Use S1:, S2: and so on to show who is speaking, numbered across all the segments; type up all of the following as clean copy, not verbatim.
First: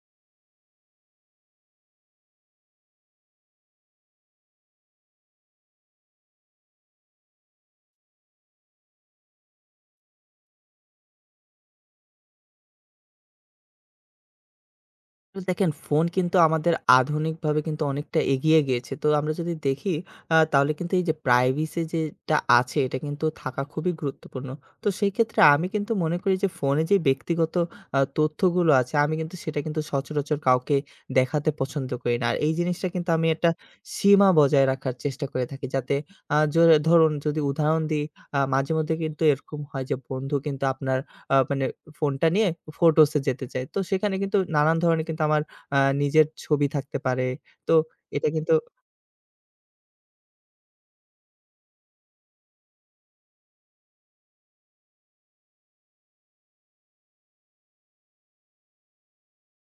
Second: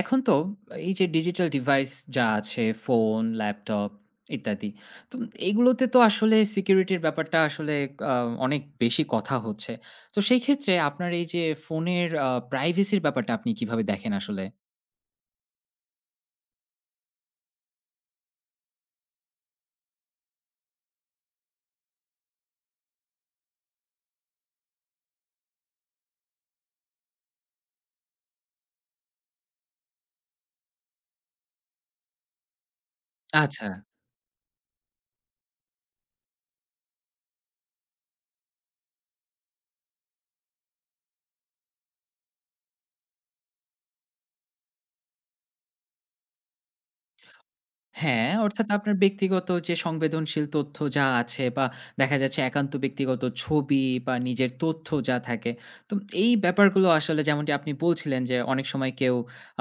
S1: এখন তো এই যে ডিজিটাল ডিভাইস যা আছে ফোন, ল্যাপটপ ইত্যাদি। তো এগুলোতে তো আসলে সিকিউরিটির ব্যাপারটা আসলে আ অনেক বেশি কথা হচ্ছে। তো সেই ক্ষেত্রে আপনার এই যে ফোনের প্রাইভেসির ব্যাপারটা আপনি কিভাবে দেখেন আসলে?
S2: তো দেখেন, ফোন কিন্তু আমাদের আধুনিকভাবে কিন্তু অনেকটা এগিয়ে গিয়েছে। তো আমরা যদি দেখি তাহলে কিন্তু এই যে প্রাইভেসি যেটা আছে এটা কিন্তু থাকা খুবই গুরুত্বপূর্ণ। তো সেই ক্ষেত্রে আমি কিন্তু মনে করি যে ফোনে যে ব্যক্তিগত তথ্যগুলো আছে আমি কিন্তু সেটা কিন্তু সচরাচর কাউকে দেখাতে পছন্দ করি না। আর এই জিনিসটা কিন্তু আমি একটা
S1: আচ্ছা।
S2: সীমা বজায় রাখার চেষ্টা করে থাকি। যাতে জোরে ধরুন যদি উদাহরণ দিই, মাঝেমধ্যে কিন্তু এরকম হয় যে বন্ধু কিন্তু আপনার আ মানে ফোনটা নিয়ে ফোটোস এ যেতে চাই। তো সেখানে কিন্তু নানান ধরনের কিন্তু আমার নিজের ছবি থাকতে পারে। তো এটা
S1: হ্যাঁ,
S2: কিন্তু
S1: অর্থাৎ আপনার ব্যক্তিগত যে সংবেদনশীল তথ্য যা আছে বা দেখা যাচ্ছে একান্ত ব্যক্তিগত ছবি বা নিজের তথ্য যা থাকে। তো এই ব্যাপারগুলো আসলে যেমনটি আপনি বলছিলেন যে অনেক সময় কেউ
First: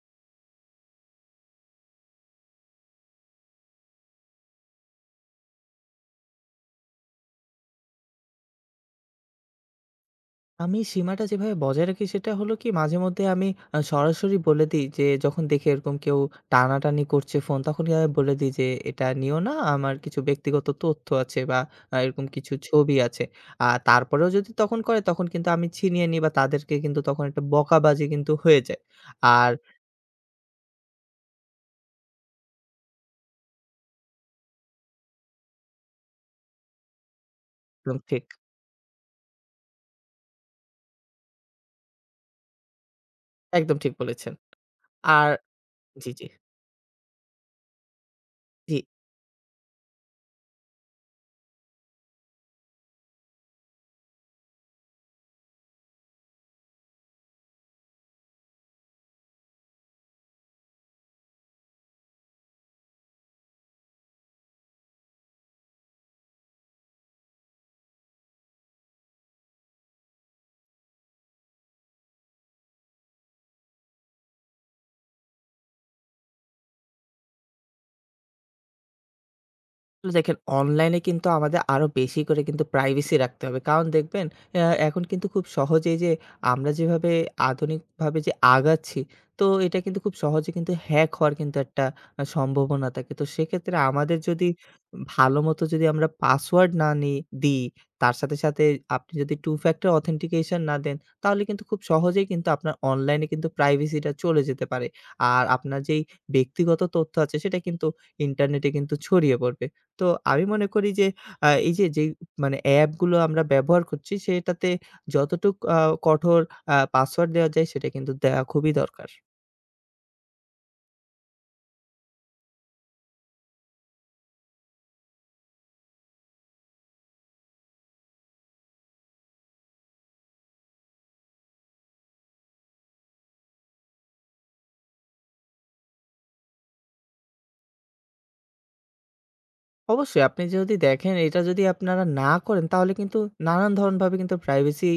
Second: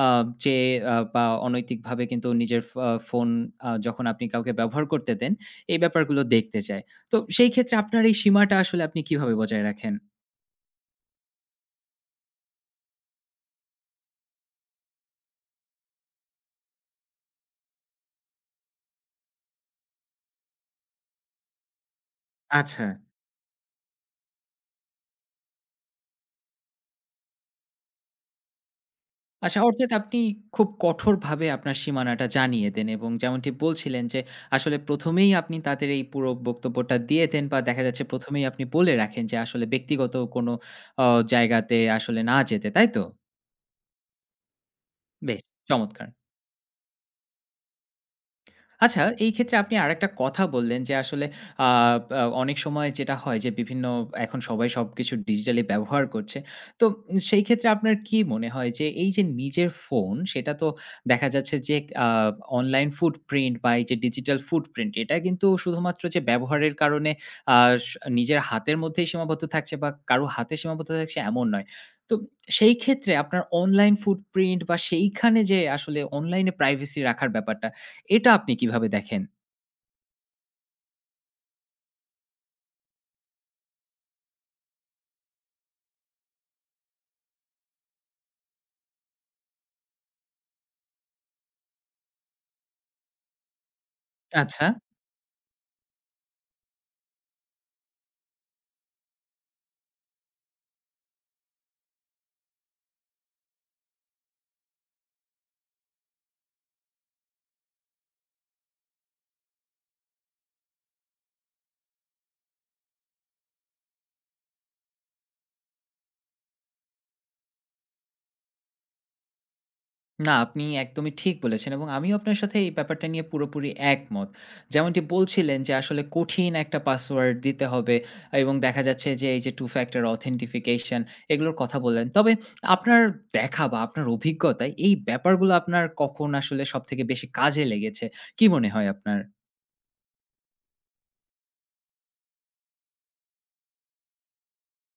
S1: আ যে বা অনৈতিকভাবে কিন্তু নিজের ফোন যখন আপনি কাউকে ব্যবহার করতে দেন, এই ব্যাপারগুলো দেখতে চায়। তো সেই ক্ষেত্রে আপনার এই সীমাটা আসলে আপনি কিভাবে বজায় রাখেন?
S2: আমি সীমাটা যেভাবে বজায় রাখি সেটা হলো কি, মাঝে মধ্যে আমি সরাসরি বলে দেই যে যখন দেখি এরকম কেউ টানাটানি করছে ফোন তখন আমি বলে দেই যে, "এটা নিও না। আমার কিছু ব্যক্তিগত তথ্য আছে বা এরকম কিছু
S1: আচ্ছা।
S2: ছবি আছে।" আর তারপরেও যদি তখন করে তখন কিন্তু আমি ছিনিয়ে নিই বা তাদেরকে কিন্তু তখন একটা বকাবাজি কিন্তু হয়ে যায়। আর
S1: আচ্ছা, অর্থাৎ আপনি খুব কঠোরভাবে আপনার সীমানাটা জানিয়ে দেন এবং যেমনটি বলছিলেন যে আসলে ১ম এই আপনি তাদের এই পুরো বক্তব্যটা দিয়ে দেন বা দেখা
S2: একদম
S1: যাচ্ছে
S2: ঠিক,
S1: ১ম এই আপনি বলে রাখেন যে আসলে ব্যক্তিগত কোনো অ জায়গাতে আসলে না যেতে, তাই তো?
S2: একদম ঠিক বলেছেন। আর
S1: বেশ চমৎকার!
S2: জি, জি, জি।
S1: আচ্ছা, এই ক্ষেত্রে আপনি আরেকটা কথা বললেন যে আসলে আ আ অনেক সময় যেটা হয় যে বিভিন্ন এখন সবাই সবকিছু ডিজিটালি ব্যবহার করছে। তো সেই ক্ষেত্রে আপনার কি মনে হয় যে এই যে নিজের ফোন সেটা তো দেখা যাচ্ছে যে আ অনলাইন ফুটপ্রিন্ট বা এই যে ডিজিটাল ফুটপ্রিন্ট এটা কিন্তু শুধুমাত্র যে ব্যবহারের কারণে আ স নিজের হাতের মধ্যেই সীমাবদ্ধ থাকছে বা কারো হাতে সীমাবদ্ধ থাকছে এমন নয়। তো সেই ক্ষেত্রে আপনার অনলাইন ফুটপ্রিন্ট বা সেইখানে যে আসলে অনলাইনে প্রাইভেসি রাখার ব্যাপারটা এটা আপনি কিভাবে দেখেন?
S2: আসলে দেখেন, অনলাইনে কিন্তু আমাদের আরো বেশি করে কিন্তু প্রাইভেসি রাখতে হবে। কারণ দেখবেন আ এখন কিন্তু খুব সহজেই যে আমরা যেভাবে আধুনিকভাবে যে আগাচ্ছি, তো এটা কিন্তু খুব সহজে কিন্তু হ্যাক হওয়ার কিন্তু একটা সম্ভাবনা থাকে। তো সেক্ষেত্রে আমাদের যদি
S1: আচ্ছা।
S2: ভালোমতো যদি আমরা পাসওয়ার্ড না দিই, তার সাথে, সাথে আপনি যদি টু ফ্যাক্টর অথেন্টিকেশন না দেন, তাহলে কিন্তু খুব সহজেই কিন্তু আপনার অনলাইনে কিন্তু প্রাইভেসিটা চলে যেতে পারে। আর আপনার যেই ব্যক্তিগত তথ্য আছে সেটা কিন্তু ইন্টারনেটে কিন্তু ছড়িয়ে পড়বে। তো আমি মনে করি যে এই যে, যেই অ্যাপগুলো আমরা ব্যবহার করছি সেটাতে যতটুক কঠোর পাসওয়ার্ড দেওয়া যায় সেটা কিন্তু দেওয়া খুবই দরকার।
S1: না, আপনি একদমই ঠিক বলেছেন এবং আমিও আপনার সাথে এই ব্যাপারটা নিয়ে পুরোপুরি একমত। যেমনটি বলছিলেন যে আসলে কঠিন একটা পাসওয়ার্ড দিতে হবে এবং দেখা যাচ্ছে যে এই যে Two Factor Authentication এগুলোর কথা বললেন। তবে আপনার দেখা বা আপনার অভিজ্ঞতায় এই ব্যাপারগুলো আপনার কখন আসলে সবথেকে বেশি কাজে লেগেছে? কি মনে হয় আপনার?
S2: অবশ্যই আপনি যদি দেখেন এটা যদি আপনারা না করেন তাহলে কিন্তু নানান ধরনভাবে কিন্তু প্রাইভেসি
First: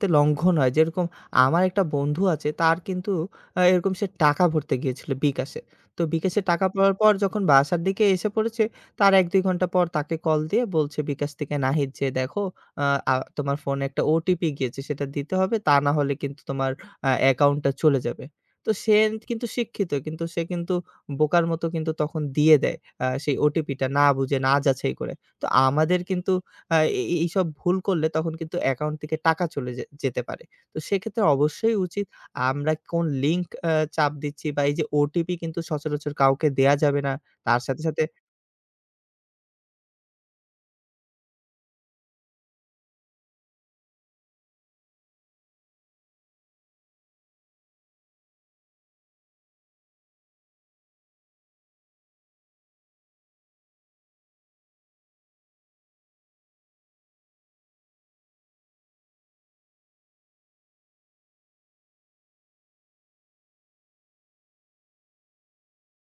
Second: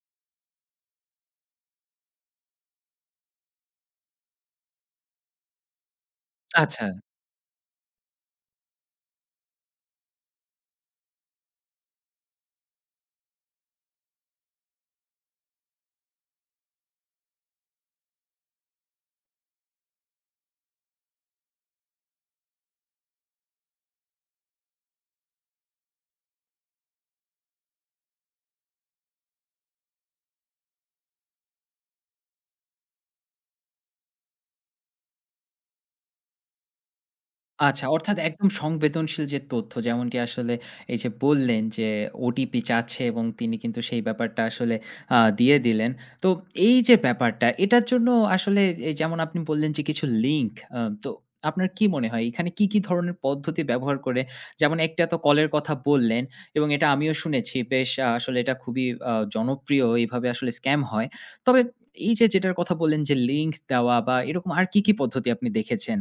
S2: তে লঙ্ঘন হয়। যেরকম আমার একটা বন্ধু আছে, তার কিন্তু এরকম সে টাকা ভরতে গিয়েছিল বিকাশে। তো বিকাশে টাকা
S1: আচ্ছা।
S2: পাওয়ার পর যখন বাসার দিকে এসে পড়েছে তার ১-২ ঘন্টা পর তাকে কল দিয়ে বলছে বিকাশ থেকে, "নাহিদ যে দেখো আ আ তোমার ফোনে একটা ওটিপি গিয়েছে সেটা দিতে হবে তা না হলে কিন্তু তোমার অ্যাকাউন্টটা চলে যাবে।" তো সে কিন্তু শিক্ষিত, কিন্তু সে কিন্তু বোকার মতো কিন্তু তখন দিয়ে দেয় সেই ওটিপিটা, না বুঝে, না যাচাই করে। তো আমাদের কিন্তু এইসব ভুল করলে তখন কিন্তু অ্যাকাউন্ট থেকে টাকা চলে যে যেতে পারে। তো সেক্ষেত্রে অবশ্যই উচিত আমরা কোন লিঙ্ক চাপ দিচ্ছি বা এই যে ওটিপি কিন্তু সচরাচর কাউকে দেয়া যাবে না। তার সাথে,
S1: আচ্ছা,
S2: সাথে
S1: অর্থাৎ একদম সংবেদনশীল যে তথ্য যেমনটি আসলে এই যে বললেন যে ওটিপি চাচ্ছে এবং তিনি কিন্তু সেই ব্যাপারটা আসলে দিয়ে দিলেন। তো এই যে ব্যাপারটা এটার জন্য আসলে এই যেমন আপনি বললেন যে কিছু লিঙ্ক তো আপনার কি মনে হয় এখানে কি, কি ধরনের পদ্ধতি ব্যবহার করে? যেমন একটা তো কলের কথা বললেন এবং এটা আমিও শুনেছি। বেশ আসলে এটা খুবই জনপ্রিয় এভাবে আসলে স্ক্যাম হয়। তবে এই যে যেটার কথা বললেন যে লিঙ্ক দেওয়া বা এরকম আর কি, কি পদ্ধতি আপনি দেখেছেন?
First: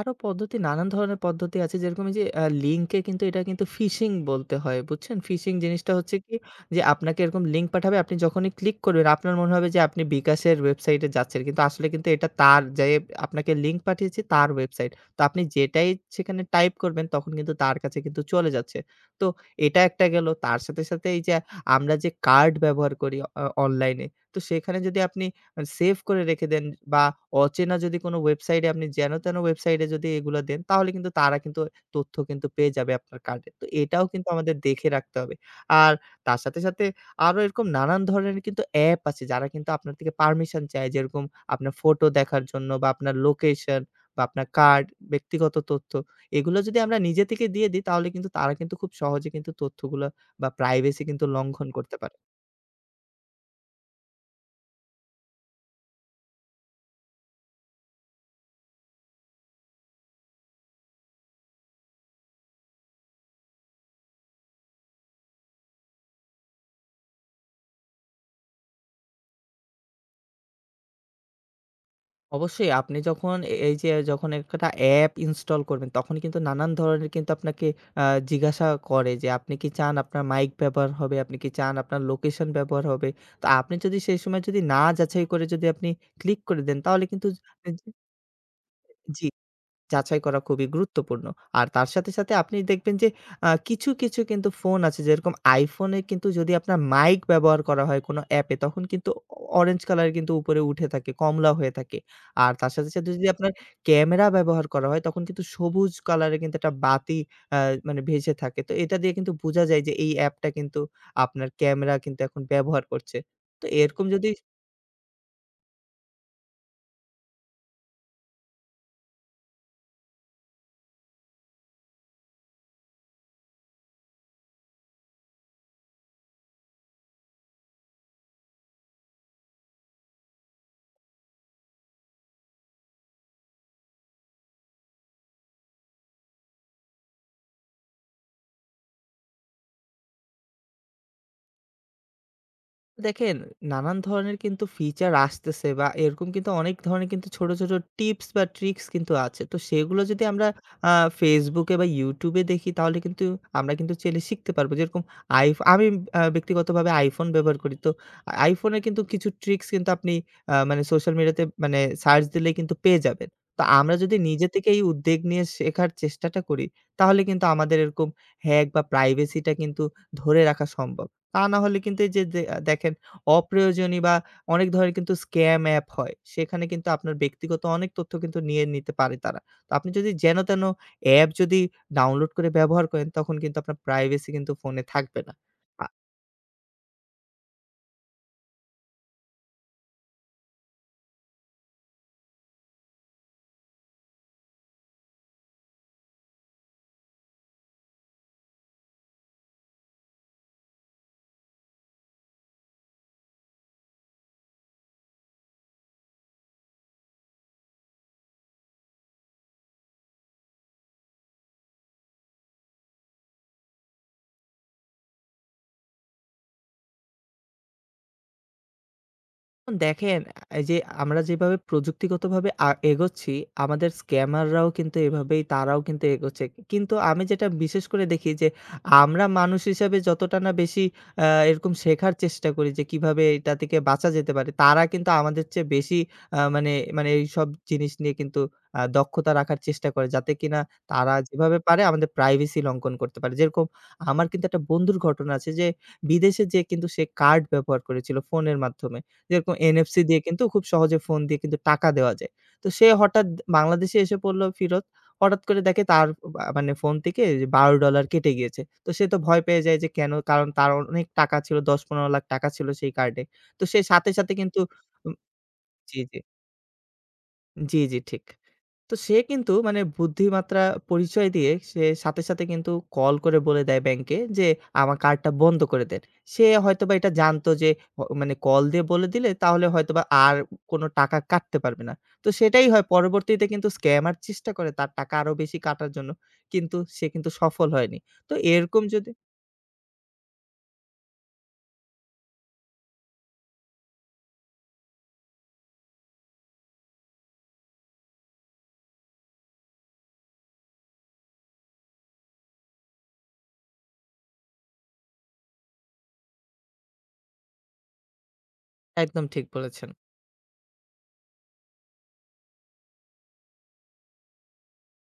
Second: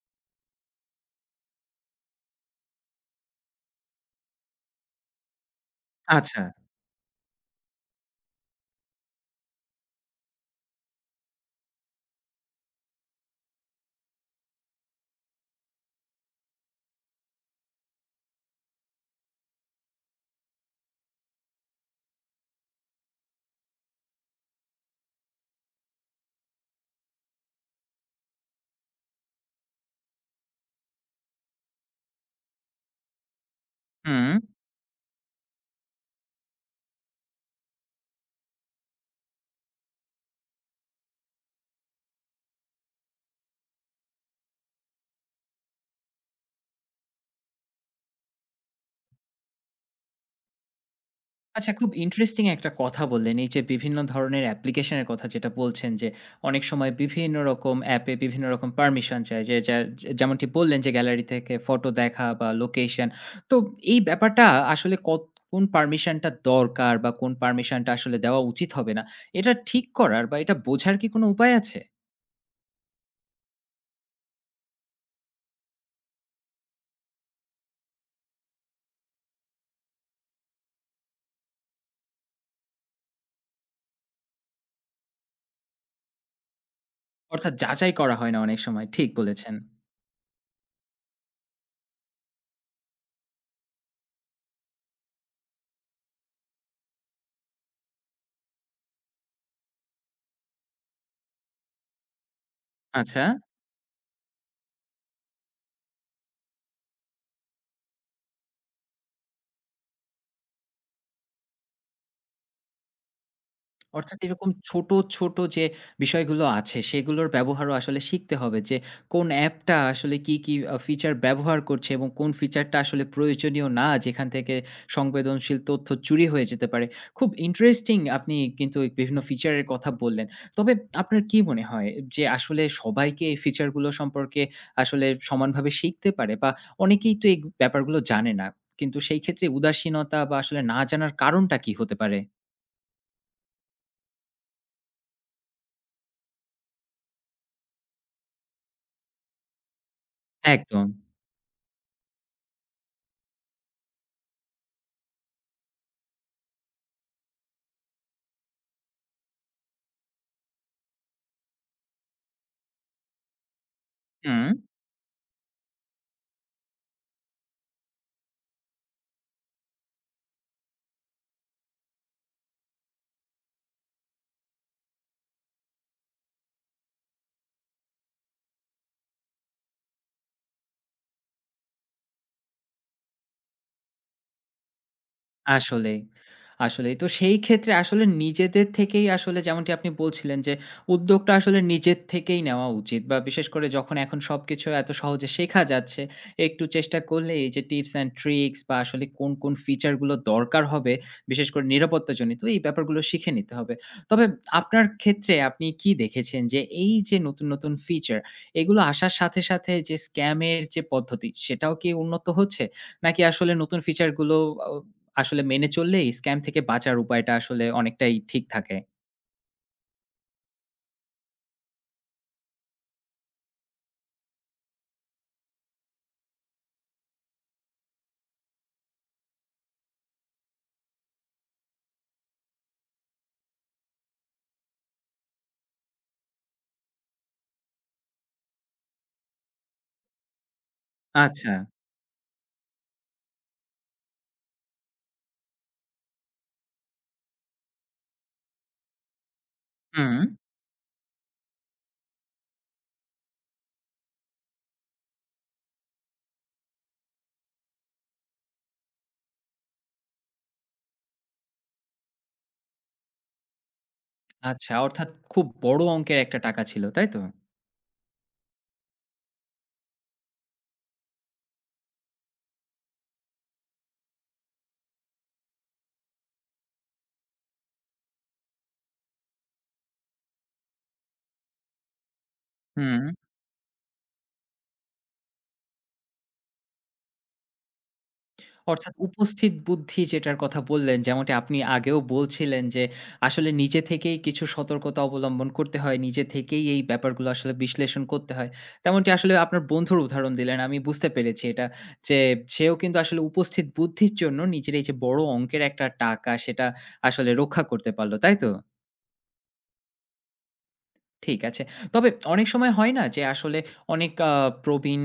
S2: আরো পদ্ধতি, নানান ধরনের পদ্ধতি আছে। যেরকম এই যে লিঙ্কে, কিন্তু এটা কিন্তু ফিশিং বলতে হয়। বুঝছেন? ফিশিং জিনিসটা হচ্ছে কি
S1: আচ্ছা,
S2: যে আপনাকে এরকম লিঙ্ক পাঠাবে। আপনি যখনই ক্লিক করবেন আপনার মনে হবে যে আপনি বিকাশের ওয়েবসাইটে যাচ্ছেন। কিন্তু আসলে কিন্তু এটা তার যে আপনাকে লিঙ্ক পাঠিয়েছে তার ওয়েবসাইট। তো আপনি যেটাই সেখানে টাইপ করবেন তখন কিন্তু তার কাছে কিন্তু চলে যাচ্ছে। তো এটা একটা গেল। তার সাথে, সাথে এই যে আমরা যে কার্ড ব্যবহার করি অনলাইনে। তো সেখানে যদি আপনি সেভ করে রেখে দেন বা অচেনা যদি কোনো ওয়েবসাইটে, আপনি যেন তেন ওয়েবসাইটে যদি এগুলা দেন, তাহলে কিন্তু তারা কিন্তু তথ্য কিন্তু পেয়ে যাবে আপনার কার্ডে। তো এটাও কিন্তু
S1: হুম।
S2: আমাদের দেখে রাখতে হবে। আর তার সাথে, সাথে আরো এরকম নানান ধরনের কিন্তু অ্যাপ আছে যারা কিন্তু আপনার থেকে পারমিশন চায়, যেরকম আপনার ফটো দেখার জন্য বা আপনার লোকেশন বা আপনার কার্ড, ব্যক্তিগত তথ্য, এগুলো যদি আমরা নিজে থেকে দিয়ে দিই তাহলে কিন্তু তারা কিন্তু খুব সহজে কিন্তু তথ্যগুলো বা প্রাইভেসি কিন্তু লঙ্ঘন
S1: আচ্ছা, খুব
S2: করতে পারে।
S1: ইন্টারেস্টিং একটা কথা বললেন। এই যে বিভিন্ন ধরনের অ্যাপ্লিকেশনের কথা যেটা বলছেন যে অনেক সময় বিভিন্ন রকম অ্যাপে বিভিন্ন রকম পারমিশন চায়। যে যা যেমনটি বললেন যে গ্যালারি থেকে ফটো দেখা বা লোকেশন। তো এই ব্যাপারটা আসলে কোন পারমিশনটা দরকার বা কোন পারমিশনটা আসলে দেওয়া উচিত হবে না। এটা ঠিক করার বা এটা বোঝার কি কোনো উপায় আছে?
S2: অবশ্যই আপনি যখন এ এই যে যখন একটা অ্যাপ ইনস্টল করবেন, তখন কিন্তু নানান ধরনের কিন্তু আপনাকে আ জিজ্ঞাসা করে যে, আপনি কি চান আপনার মাইক ব্যবহার হবে? আপনি কি চান আপনার লোকেশন ব্যবহার হবে? তো আপনি যদি সেই সময় যদি না যাচাই করে যদি আপনি ক্লিক করে দেন, তাহলে কিন্তু।
S1: অর্থাৎ যাচাই করা হয় না অনেক সময়। ঠিক
S2: জি,
S1: বলেছেন।
S2: যাচাই করা খুবই গুরুত্বপূর্ণ। আর তার সাথে, সাথে আপনি দেখবেন যে কিছু, কিছু কিন্তু ফোন আছে যেরকম iPhone এ কিন্তু যদি আপনার মাইক ব্যবহার করা হয় কোনো অ্যাপে তখন কিন্তু অরেঞ্জ কালার কিন্তু উপরে উঠে থাকে, কমলা হয়ে থাকে। আর তার সাথে, সাথে
S1: আচ্ছা।
S2: যদি আপনার ক্যামেরা ব্যবহার করা হয় তখন কিন্তু সবুজ কালারে কিন্তু একটা বাতি আ মানে ভেসে থাকে। তো এটা দিয়ে কিন্তু বোঝা যায় যে এই অ্যাপটা কিন্তু আপনার ক্যামেরা কিন্তু এখন ব্যবহার করছে। তো এরকম
S1: অর্থাৎ
S2: যদি
S1: এরকম ছোট, ছোট যে বিষয়গুলো আছে সেগুলোর ব্যবহারও আসলে শিখতে হবে যে কোন অ্যাপটা আসলে কি, কি ফিচার ব্যবহার করছে এবং কোন ফিচারটা আসলে প্রয়োজনীয় না, যেখান থেকে সংবেদনশীল তথ্য চুরি হয়ে যেতে পারে। খুব ইন্টারেস্টিং, আপনি কিন্তু এই বিভিন্ন ফিচারের কথা বললেন। তবে আপনার কি মনে হয় যে আসলে সবাইকে এই ফিচারগুলো সম্পর্কে আসলে সমানভাবে শিখতে পারে বা অনেকেই তো এই ব্যাপারগুলো জানে না। কিন্তু সেই ক্ষেত্রে উদাসীনতা বা আসলে না জানার কারণটা কি হতে পারে?
S2: দেখেন, নানান ধরনের কিন্তু ফিচার আসতেছে বা এরকম কিন্তু অনেক ধরনের কিন্তু ছোট, ছোট টিপস বা ট্রিক্স কিন্তু আছে। তো সেগুলো যদি আমরা
S1: একদম।
S2: আ Facebook এ বা YouTube এ দেখি তাহলে কিন্তু আমরা কিন্তু চাইলে শিখতে পারবো। যেরকম আমি ব্যক্তিগতভাবে iPhone ব্যবহার করি। তো iPhone এর কিন্তু কিছু ট্রিক্স কিন্তু আপনি আ মানে সোশ্যাল মিডিয়াতে সার্চ দিলেই কিন্তু পেয়ে যাবেন। তো আমরা যদি
S1: হুম।
S2: নিজে থেকে এই উদ্যোগ নিয়ে শেখার চেষ্টাটা করি তাহলে কিন্তু আমাদের এরকম হ্যাক বা প্রাইভেসিটা কিন্তু ধরে রাখা সম্ভব। তা না হলে কিন্তু এই যে দেখেন, অপ্রয়োজনীয় বা অনেক ধরনের কিন্তু স্ক্যাম অ্যাপ হয়। সেখানে কিন্তু আপনার ব্যক্তিগত অনেক তথ্য কিন্তু নিয়ে নিতে পারে তারা। তো আপনি যদি যেন-তেন অ্যাপ যদি ডাউনলোড করে ব্যবহার করেন তখন কিন্তু আপনার প্রাইভেসি কিন্তু ফোনে থাকবে না। আ
S1: আসলেই, আসলেই। তো সেই ক্ষেত্রে আসলে নিজেদের থেকেই আসলে যেমনটি আপনি বলছিলেন যে উদ্যোগটা আসলে নিজের থেকেই নেওয়া উচিত, বা বিশেষ করে যখন এখন সবকিছু এত সহজে শেখা যাচ্ছে, একটু চেষ্টা করলেই এই যে টিপস অ্যান্ড ট্রিক্স বা আসলে কোন, কোন ফিচার গুলো দরকার হবে, বিশেষ করে নিরাপত্তাজনিত এই ব্যাপারগুলো শিখে নিতে হবে। তবে আপনার ক্ষেত্রে আপনি কি দেখেছেন যে এই যে নতুন, নতুন ফিচার এগুলো আসার সাথে, সাথে যে স্ক্যামের যে পদ্ধতি সেটাও কি উন্নত হচ্ছে? নাকি আসলে নতুন ফিচার গুলো আ আসলে মেনে চললেই স্ক্যাম থেকে বাঁচার উপায়টা আসলে অনেকটাই ঠিক থাকে।
S2: দেখেন, এই যে আমরা যেভাবে প্রযুক্তিগতভাবে এগোচ্ছি, আমাদের স্ক্যামাররাও কিন্তু এভাবেই তারাও কিন্তু এগোচ্ছে। কিন্তু আমি যেটা বিশেষ করে দেখি যে আমরা মানুষ হিসাবে যতটা না বেশি এরকম শেখার চেষ্টা করি যে কিভাবে এটা থেকে বাঁচা যেতে পারে, তারা কিন্তু আমাদের চেয়ে বেশি আ মানে মানে এইসব জিনিস নিয়ে কিন্তু দক্ষতা রাখার চেষ্টা করে। যাতে কিনা তারা
S1: আচ্ছা।
S2: যেভাবে পারে আমাদের প্রাইভেসি লঙ্ঘন করতে পারে। যেরকম আমার কিন্তু একটা বন্ধুর ঘটনা আছে যে বিদেশে যেয়ে কিন্তু সে কার্ড ব্যবহার করেছিল ফোনের মাধ্যমে। যেরকম এনএফসি
S1: হুম।
S2: দিয়ে কিন্তু খুব সহজে ফোন দিয়ে কিন্তু টাকা দেওয়া যায়। তো সে হঠাৎ বাংলাদেশে এসে পড়ল ফিরত। হঠাৎ করে দেখে তার বা মানে ফোন থেকে $12 কেটে গিয়েছে। তো সে তো ভয় পেয়ে যায় যে কেন? কারণ তার অনেক টাকা ছিল। ১০-১৫ লাখ টাকা ছিল সেই কার্ডে। তো সে সাথে, সাথে কিন্তু
S1: আচ্ছা, অর্থাৎ
S2: উম
S1: খুব বড়
S2: জি,
S1: অঙ্কের
S2: জি।
S1: একটা টাকা ছিল, তাই তো?
S2: জি, জি, ঠিক। তো সে কিন্তু মানে বুদ্ধিমাত্রা পরিচয় দিয়ে সে সাথে, সাথে কিন্তু কল করে বলে দেয় ব্যাংকে যে, "আমার কার্ডটা বন্ধ করে দেন।" সে হয়তোবা এটা জানতো যে অ মানে কল দিয়ে বলে দিলে তাহলে হয়তোবা আর কোনো টাকা কাটতে পারবে না। তো সেটাই হয়,
S1: হুম।
S2: পরবর্তীতে কিন্তু স্ক্যামার চেষ্টা করে তার টাকা আরো বেশি কাটার জন্য। কিন্তু সে কিন্তু সফল হয়নি। তো এরকম
S1: অর্থাৎ
S2: যদি।
S1: উপস্থিত বুদ্ধি যেটার কথা বললেন, যেমনটি আপনি আগেও বলছিলেন যে আসলে নিজে থেকেই কিছু সতর্কতা অবলম্বন করতে হয়। নিজে থেকেই এই ব্যাপারগুলো আসলে বিশ্লেষণ করতে হয়। তেমনটি আসলে আপনার বন্ধুর উদাহরণ দিলেন। আমি বুঝতে পেরেছি এটা, যে সেও কিন্তু আসলে উপস্থিত বুদ্ধির জন্য নিজের এই যে বড় অঙ্কের একটা টাকা সেটা আসলে রক্ষা করতে পারল, তাই তো?
S2: একদম ঠিক বলেছেন।
S1: ঠিক আছে। তবে অনেক সময় হয় না যে আসলে অনেক প্রবীণ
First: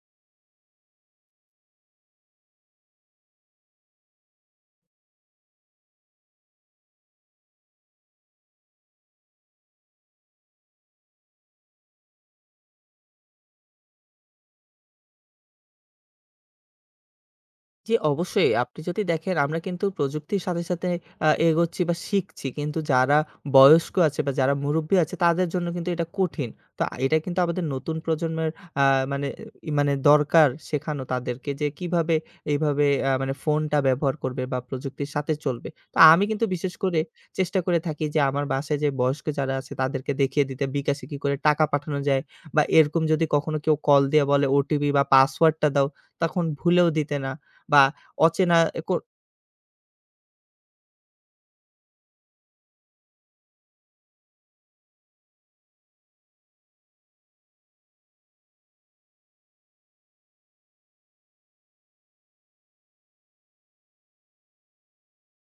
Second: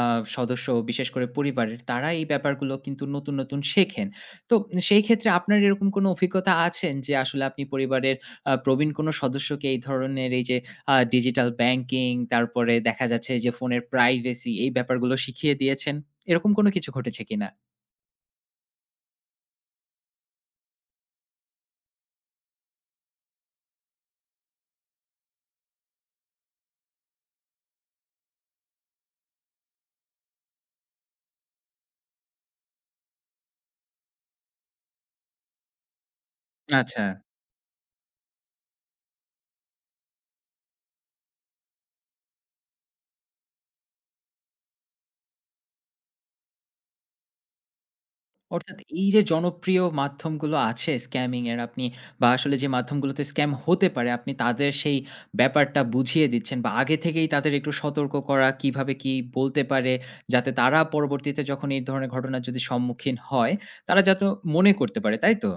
S1: আ সদস্য বিশেষ করে পরিবারের তারা এই ব্যাপারগুলো কিন্তু নতুন, নতুন শেখেন। তো সেই ক্ষেত্রে আপনার এরকম কোনো অভিজ্ঞতা আছেন যে আসলে আপনি পরিবারের প্রবীণ কোনো সদস্যকে এই ধরনের এই যে ডিজিটাল ব্যাংকিং, তারপরে দেখা যাচ্ছে যে ফোনের প্রাইভেসি এই ব্যাপারগুলো শিখিয়ে দিয়েছেন? এরকম কোনো কিছু ঘটেছে কিনা?
S2: জি, অবশ্যই। আপনি যদি দেখেন আমরা কিন্তু প্রযুক্তির সাথে, সাথে এগোচ্ছি বা শিখছি। কিন্তু যারা বয়স্ক আছে বা যারা মুরুব্বি আছে তাদের জন্য কিন্তু এটা কঠিন। তো এটা কিন্তু আমাদের নতুন প্রজন্মের আ মানে ই মানে দরকার শেখানো তাদেরকে যে কিভাবে এইভাবে আ মানে ফোনটা ব্যবহার করবে বা প্রযুক্তির সাথে চলবে। তো আমি কিন্তু বিশেষ করে
S1: আচ্ছা।
S2: চেষ্টা করে থাকি যে আমার বাসায় যে বয়স্ক যারা আছে তাদেরকে দেখিয়ে দিতে বিকাশে কি করে টাকা পাঠানো যায় বা এরকম যদি কখনো কেউ কল দিয়ে বলে ওটিপি বা পাসওয়ার্ডটা দাও তখন ভুলেও দিতে না। বা অচেনা
S1: অর্থাৎ
S2: কো
S1: এই যে জনপ্রিয় মাধ্যমগুলো আছে স্ক্যামিং এর, আপনি বা আসলে যে মাধ্যমগুলোতে স্ক্যাম হতে পারে আপনি তাদের সেই ব্যাপারটা বুঝিয়ে দিচ্ছেন বা আগে থেকেই তাদের একটু সতর্ক করা কিভাবে কি বলতে পারে, যাতে তারা পরবর্তীতে যখন এই ধরনের ঘটনার যদি সম্মুখীন হয় তারা যাতে মনে করতে পারে, তাই তো?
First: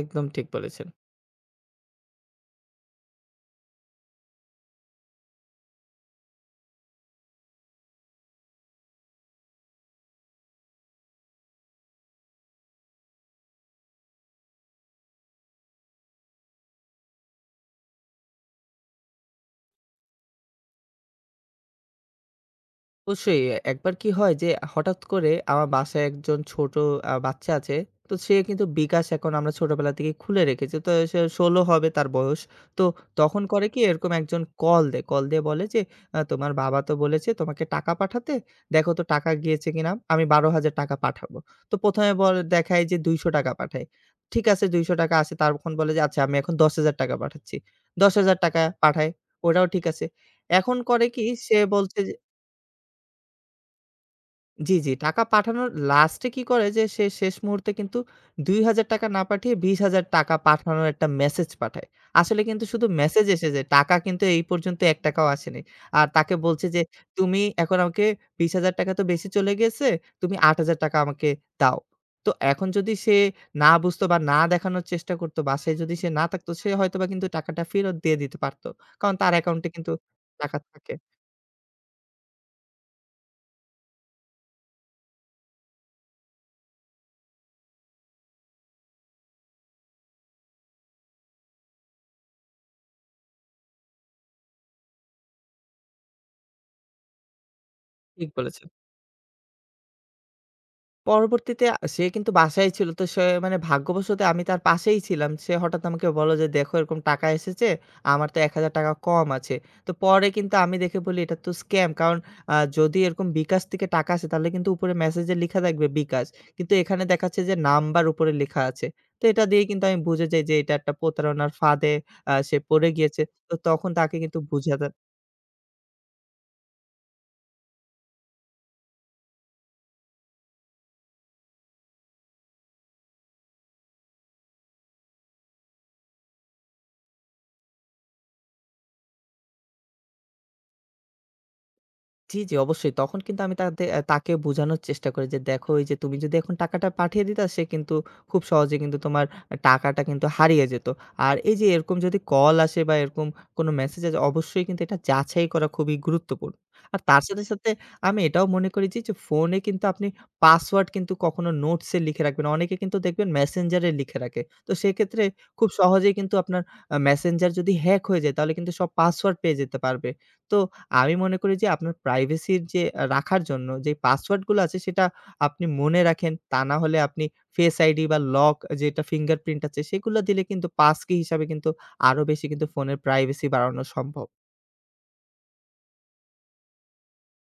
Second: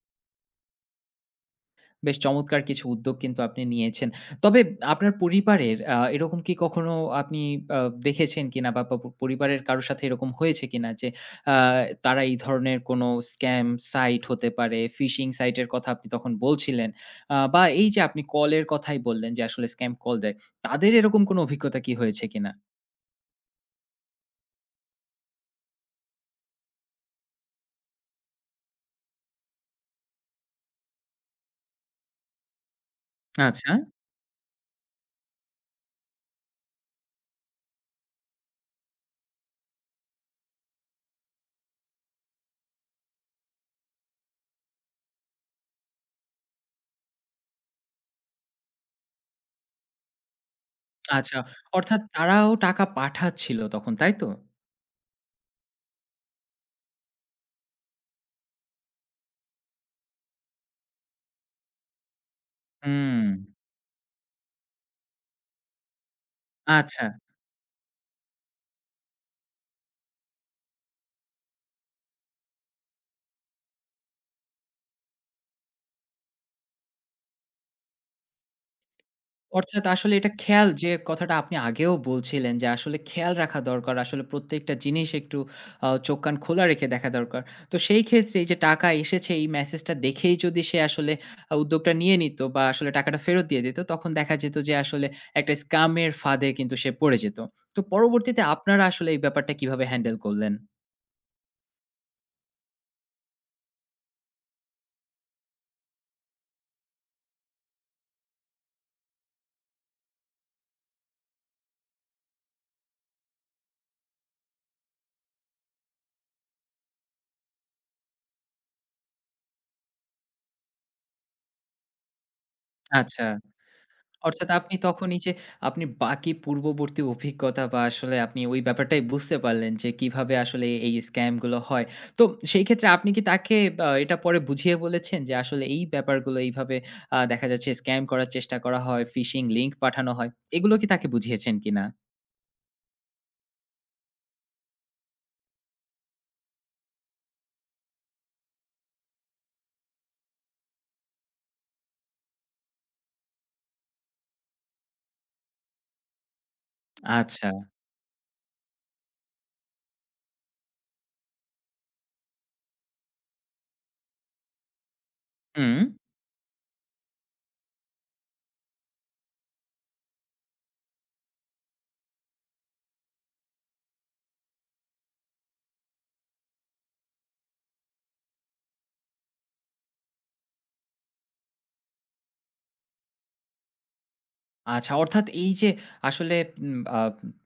S2: একদম ঠিক বলেছেন।
S1: বেশ চমৎকার কিছু উদ্যোগ কিন্তু আপনি নিয়েছেন। তবে আপনার পরিবারের এরকম কি কখনো আপনি আ দেখেছেন কিনা বা পরিবারের কারো সাথে এরকম হয়েছে কিনা যে আ তারা এই ধরনের কোনো স্ক্যাম সাইট হতে পারে, ফিশিং সাইটের কথা আপনি তখন বলছিলেন। বা এই যে আপনি কলের কথাই বললেন যে আসলে স্ক্যাম কল দেয়। তাদের এরকম কোনো অভিজ্ঞতা কি হয়েছে কিনা?
S2: অবশ্যই। একবার কি হয় যে হঠাৎ করে আমার বাসায় একজন ছোট বাচ্চা আছে। তো সে কিন্তু বিকাশ এখন আমরা ছোটবেলা থেকেই খুলে রেখেছি। তো সে ১৬ হবে তার বয়স। তো তখন করে
S1: আচ্ছা,
S2: কি এরকম একজন কল দেয়। কল দিয়ে বলে যে, তোমার বাবা তো বলেছে তোমাকে টাকা পাঠাতে। দেখো তো টাকা গিয়েছে কিনা? আমি ৳১২,০০০ পাঠাবো।" তো ১ম এ বলে দেখায় যে ৳২০০ পাঠায়। ঠিক আছে, ৳২০০ আসে তখন বলে যে, "আচ্ছা আমি এখন ৳১০,০০০ পাঠাচ্ছি।" ৳১০,০০০ পাঠায়। ওটাও ঠিক আছে। এখন করে কি
S1: আচ্ছা।
S2: সে
S1: অর্থাৎ
S2: বলছে যে।
S1: তারাও টাকা পাঠাচ্ছিল তখন, তাই তো?
S2: জি, জি। টাকা পাঠানোর লাস্টে কি করে যে, সে শেষ মুহূর্তে কিন্তু ৳২,000 না পাঠিয়ে ৳20,000 পাঠানোর একটা মেসেজ পাঠায়। আসলে কিন্তু শুধু
S1: হুম,
S2: মেসেজ এসেছে, টাকা কিন্তু এই পর্যন্ত ৳১ ও আসেনি। আর তাকে বলছে যে,
S1: আচ্ছা।
S2: "তুমি এখন আমাকে ৳20,000 তো বেশি চলে গেছে। তুমি ৳৮,000 আমাকে দাও।" তো এখন যদি সে না বুঝতো বা না দেখানোর চেষ্টা করতো, বাসায় যদি সে না থাকতো, সে হয়তোবা কিন্তু টাকাটা ফেরত দিয়ে দিতে পারত। কারণ তার অ্যাকাউন্টে
S1: অর্থাৎ
S2: কিন্তু
S1: আসলে এটা
S2: টাকা
S1: খেয়াল, যে
S2: থাকে।
S1: কথাটা আপনি আগেও বলছিলেন যে আসলে খেয়াল রাখা দরকার। আসলে প্রত্যেকটা জিনিস একটু চোখ কান খোলা রেখে দেখা দরকার। তো সেই ক্ষেত্রে এই যে টাকা এসেছে এই মেসেজটা দেখেই যদি সে আসলে উদ্যোগটা নিয়ে নিত বা আসলে টাকাটা ফেরত দিয়ে দিত, তখন দেখা যেত যে আসলে একটা স্কাম এর ফাঁদে কিন্তু সে পড়ে যেত। তো
S2: ঠিক
S1: পরবর্তীতে
S2: বলেছেন।
S1: আপনারা আসলে এই ব্যাপারটা কিভাবে হ্যান্ডেল করলেন?
S2: পরবর্তীতে সে কিন্তু বাসায় ছিল। তো সে মানে ভাগ্যবশত আমি তার পাশেই ছিলাম। সে হঠাৎ আমাকে বলল যে, "দেখো এরকম টাকা এসেছে। আমার তো ৳১,000 কম আছে।" তো পরে কিন্তু আমি দেখে বলি, "এটা তো স্ক্যাম।" কারণ যদি এরকম বিকাশ থেকে টাকা আসে তাহলে কিন্তু উপরে মেসেজে লিখা থাকবে বিকাশ। কিন্তু এখানে দেখাচ্ছে যে নাম্বার উপরে লেখা আছে। তো এটা দিয়ে কিন্তু আমি বুঝে যাই যে এটা একটা প্রতারণার ফাঁদে সে পড়ে গিয়েছে।
S1: আচ্ছা।
S2: তো তখন তাকে কিন্তু
S1: অর্থাৎ আপনি
S2: বুঝাতে।
S1: তখনই, যে আপনি বাকি পূর্ববর্তী অভিজ্ঞতা বা আসলে আপনি ওই ব্যাপারটাই বুঝতে পারলেন যে কিভাবে আসলে এই স্ক্যাম গুলো হয়। তো সেই ক্ষেত্রে আপনি কি তাকে বা এটা পরে বুঝিয়ে বলেছেন যে আসলে এই ব্যাপারগুলো এইভাবে দেখা যাচ্ছে স্ক্যাম করার চেষ্টা করা হয়, ফিশিং লিঙ্ক পাঠানো হয়। এগুলো কি তাকে বুঝিয়েছেন কিনা?
S2: জি, জি, অবশ্যই। তখন কিন্তু আমি তাদে অ্যা তাকে বোঝানোর চেষ্টা করি যে, "দেখো এই যে তুমি যদি এখন টাকাটা পাঠিয়ে দিতা সে কিন্তু খুব সহজে কিন্তু তোমার টাকাটা কিন্তু হারিয়ে যেত। আর এই যে এরকম যদি কল আসে বা এরকম কোনো মেসেজ আসে অবশ্যই কিন্তু এটা যাচাই করা খুবই গুরুত্বপূর্ণ।" আর তার সাথে,
S1: আচ্ছা।
S2: সাথে আমি এটাও মনে করি যে, যে ফোনে কিন্তু আপনি পাসওয়ার্ড কিন্তু কখনো নোটসে লিখে রাখবেন। অনেকে কিন্তু দেখবেন মেসেঞ্জারে লিখে রাখে। তো সেক্ষেত্রে খুব
S1: হুম।
S2: সহজেই কিন্তু আপনার মেসেঞ্জার যদি হ্যাক হয়ে যায় তাহলে কিন্তু সব পাসওয়ার্ড পেয়ে যেতে পারবে। তো আমি মনে করি যে আপনার প্রাইভেসির যে রাখার জন্য যে পাসওয়ার্ড গুলো আছে সেটা আপনি মনে রাখেন। তা না হলে আপনি ফেস আইডি বা লক যেটা ফিঙ্গারপ্রিন্ট আছে সেগুলো দিলে কিন্তু পাস কি হিসাবে কিন্তু আরো বেশি কিন্তু ফোনের প্রাইভেসি বাড়ানো সম্ভব।
S1: আচ্ছা, অর্থাৎ এই যে আসলে উম আ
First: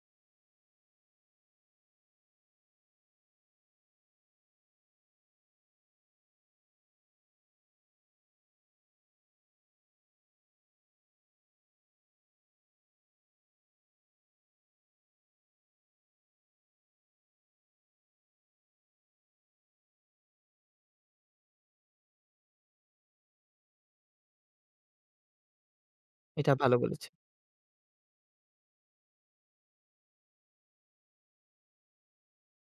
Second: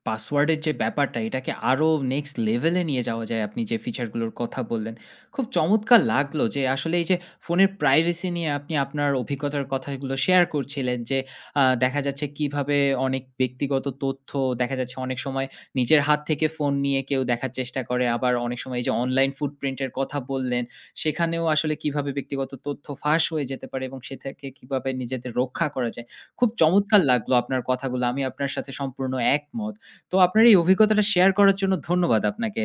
S1: পাসওয়ার্ডের যে ব্যাপারটা, এটাকে আরো নেক্সট লেভেলে নিয়ে যাওয়া যায় আপনি যে ফিচারগুলোর কথা বললেন। খুব চমৎকার লাগলো যে আসলে এই যে ফোনের প্রাইভেসি নিয়ে আপনি আপনার অভিজ্ঞতার কথাগুলো শেয়ার করছিলেন যে দেখা যাচ্ছে কিভাবে অনেক ব্যক্তিগত তথ্য দেখা যাচ্ছে অনেক সময় নিজের হাত থেকে ফোন নিয়ে কেউ দেখার চেষ্টা করে। আবার অনেক সময় এই যে অনলাইন ফুটপ্রিন্ট এর কথা বললেন, সেখানেও আসলে কিভাবে ব্যক্তিগত তথ্য ফাঁস হয়ে যেতে পারে এবং সে থেকে কিভাবে নিজেদের রক্ষা করা যায়। খুব
S2: এটা ভালো
S1: চমৎকার
S2: বলেছেন।
S1: লাগলো আপনার কথাগুলো। আমি আপনার সাথে সম্পূর্ণ একমত। তো আপনার এই অভিজ্ঞতাটা শেয়ার করার জন্য ধন্যবাদ আপনাকে।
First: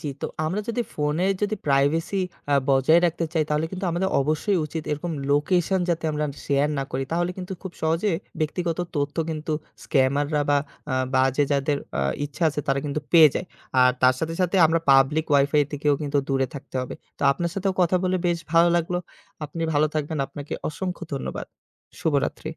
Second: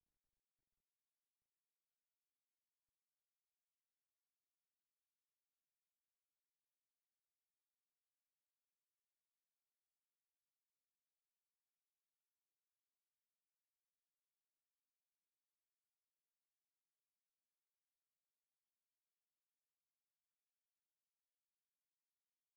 S2: জি, তো আমরা যদি ফোনের যদি প্রাইভেসি বজায় রাখতে চাই তাহলে কিন্তু আমাদের অবশ্যই উচিত এরকম লোকেশন যাতে আমরা শেয়ার না করি। তাহলে কিন্তু খুব সহজে ব্যক্তিগত তথ্য কিন্তু স্ক্যামাররা বা বাজে যাদের ইচ্ছা আছে তারা কিন্তু পেয়ে যায়। আর তার সাথে, সাথে আমরা পাবলিক ওয়াইফাই থেকেও কিন্তু দূরে থাকতে হবে। তো আপনার সাথেও কথা বলে বেশ ভালো লাগলো। আপনি ভালো থাকবেন। আপনাকে অসংখ্য ধন্যবাদ। শুভরাত্রি।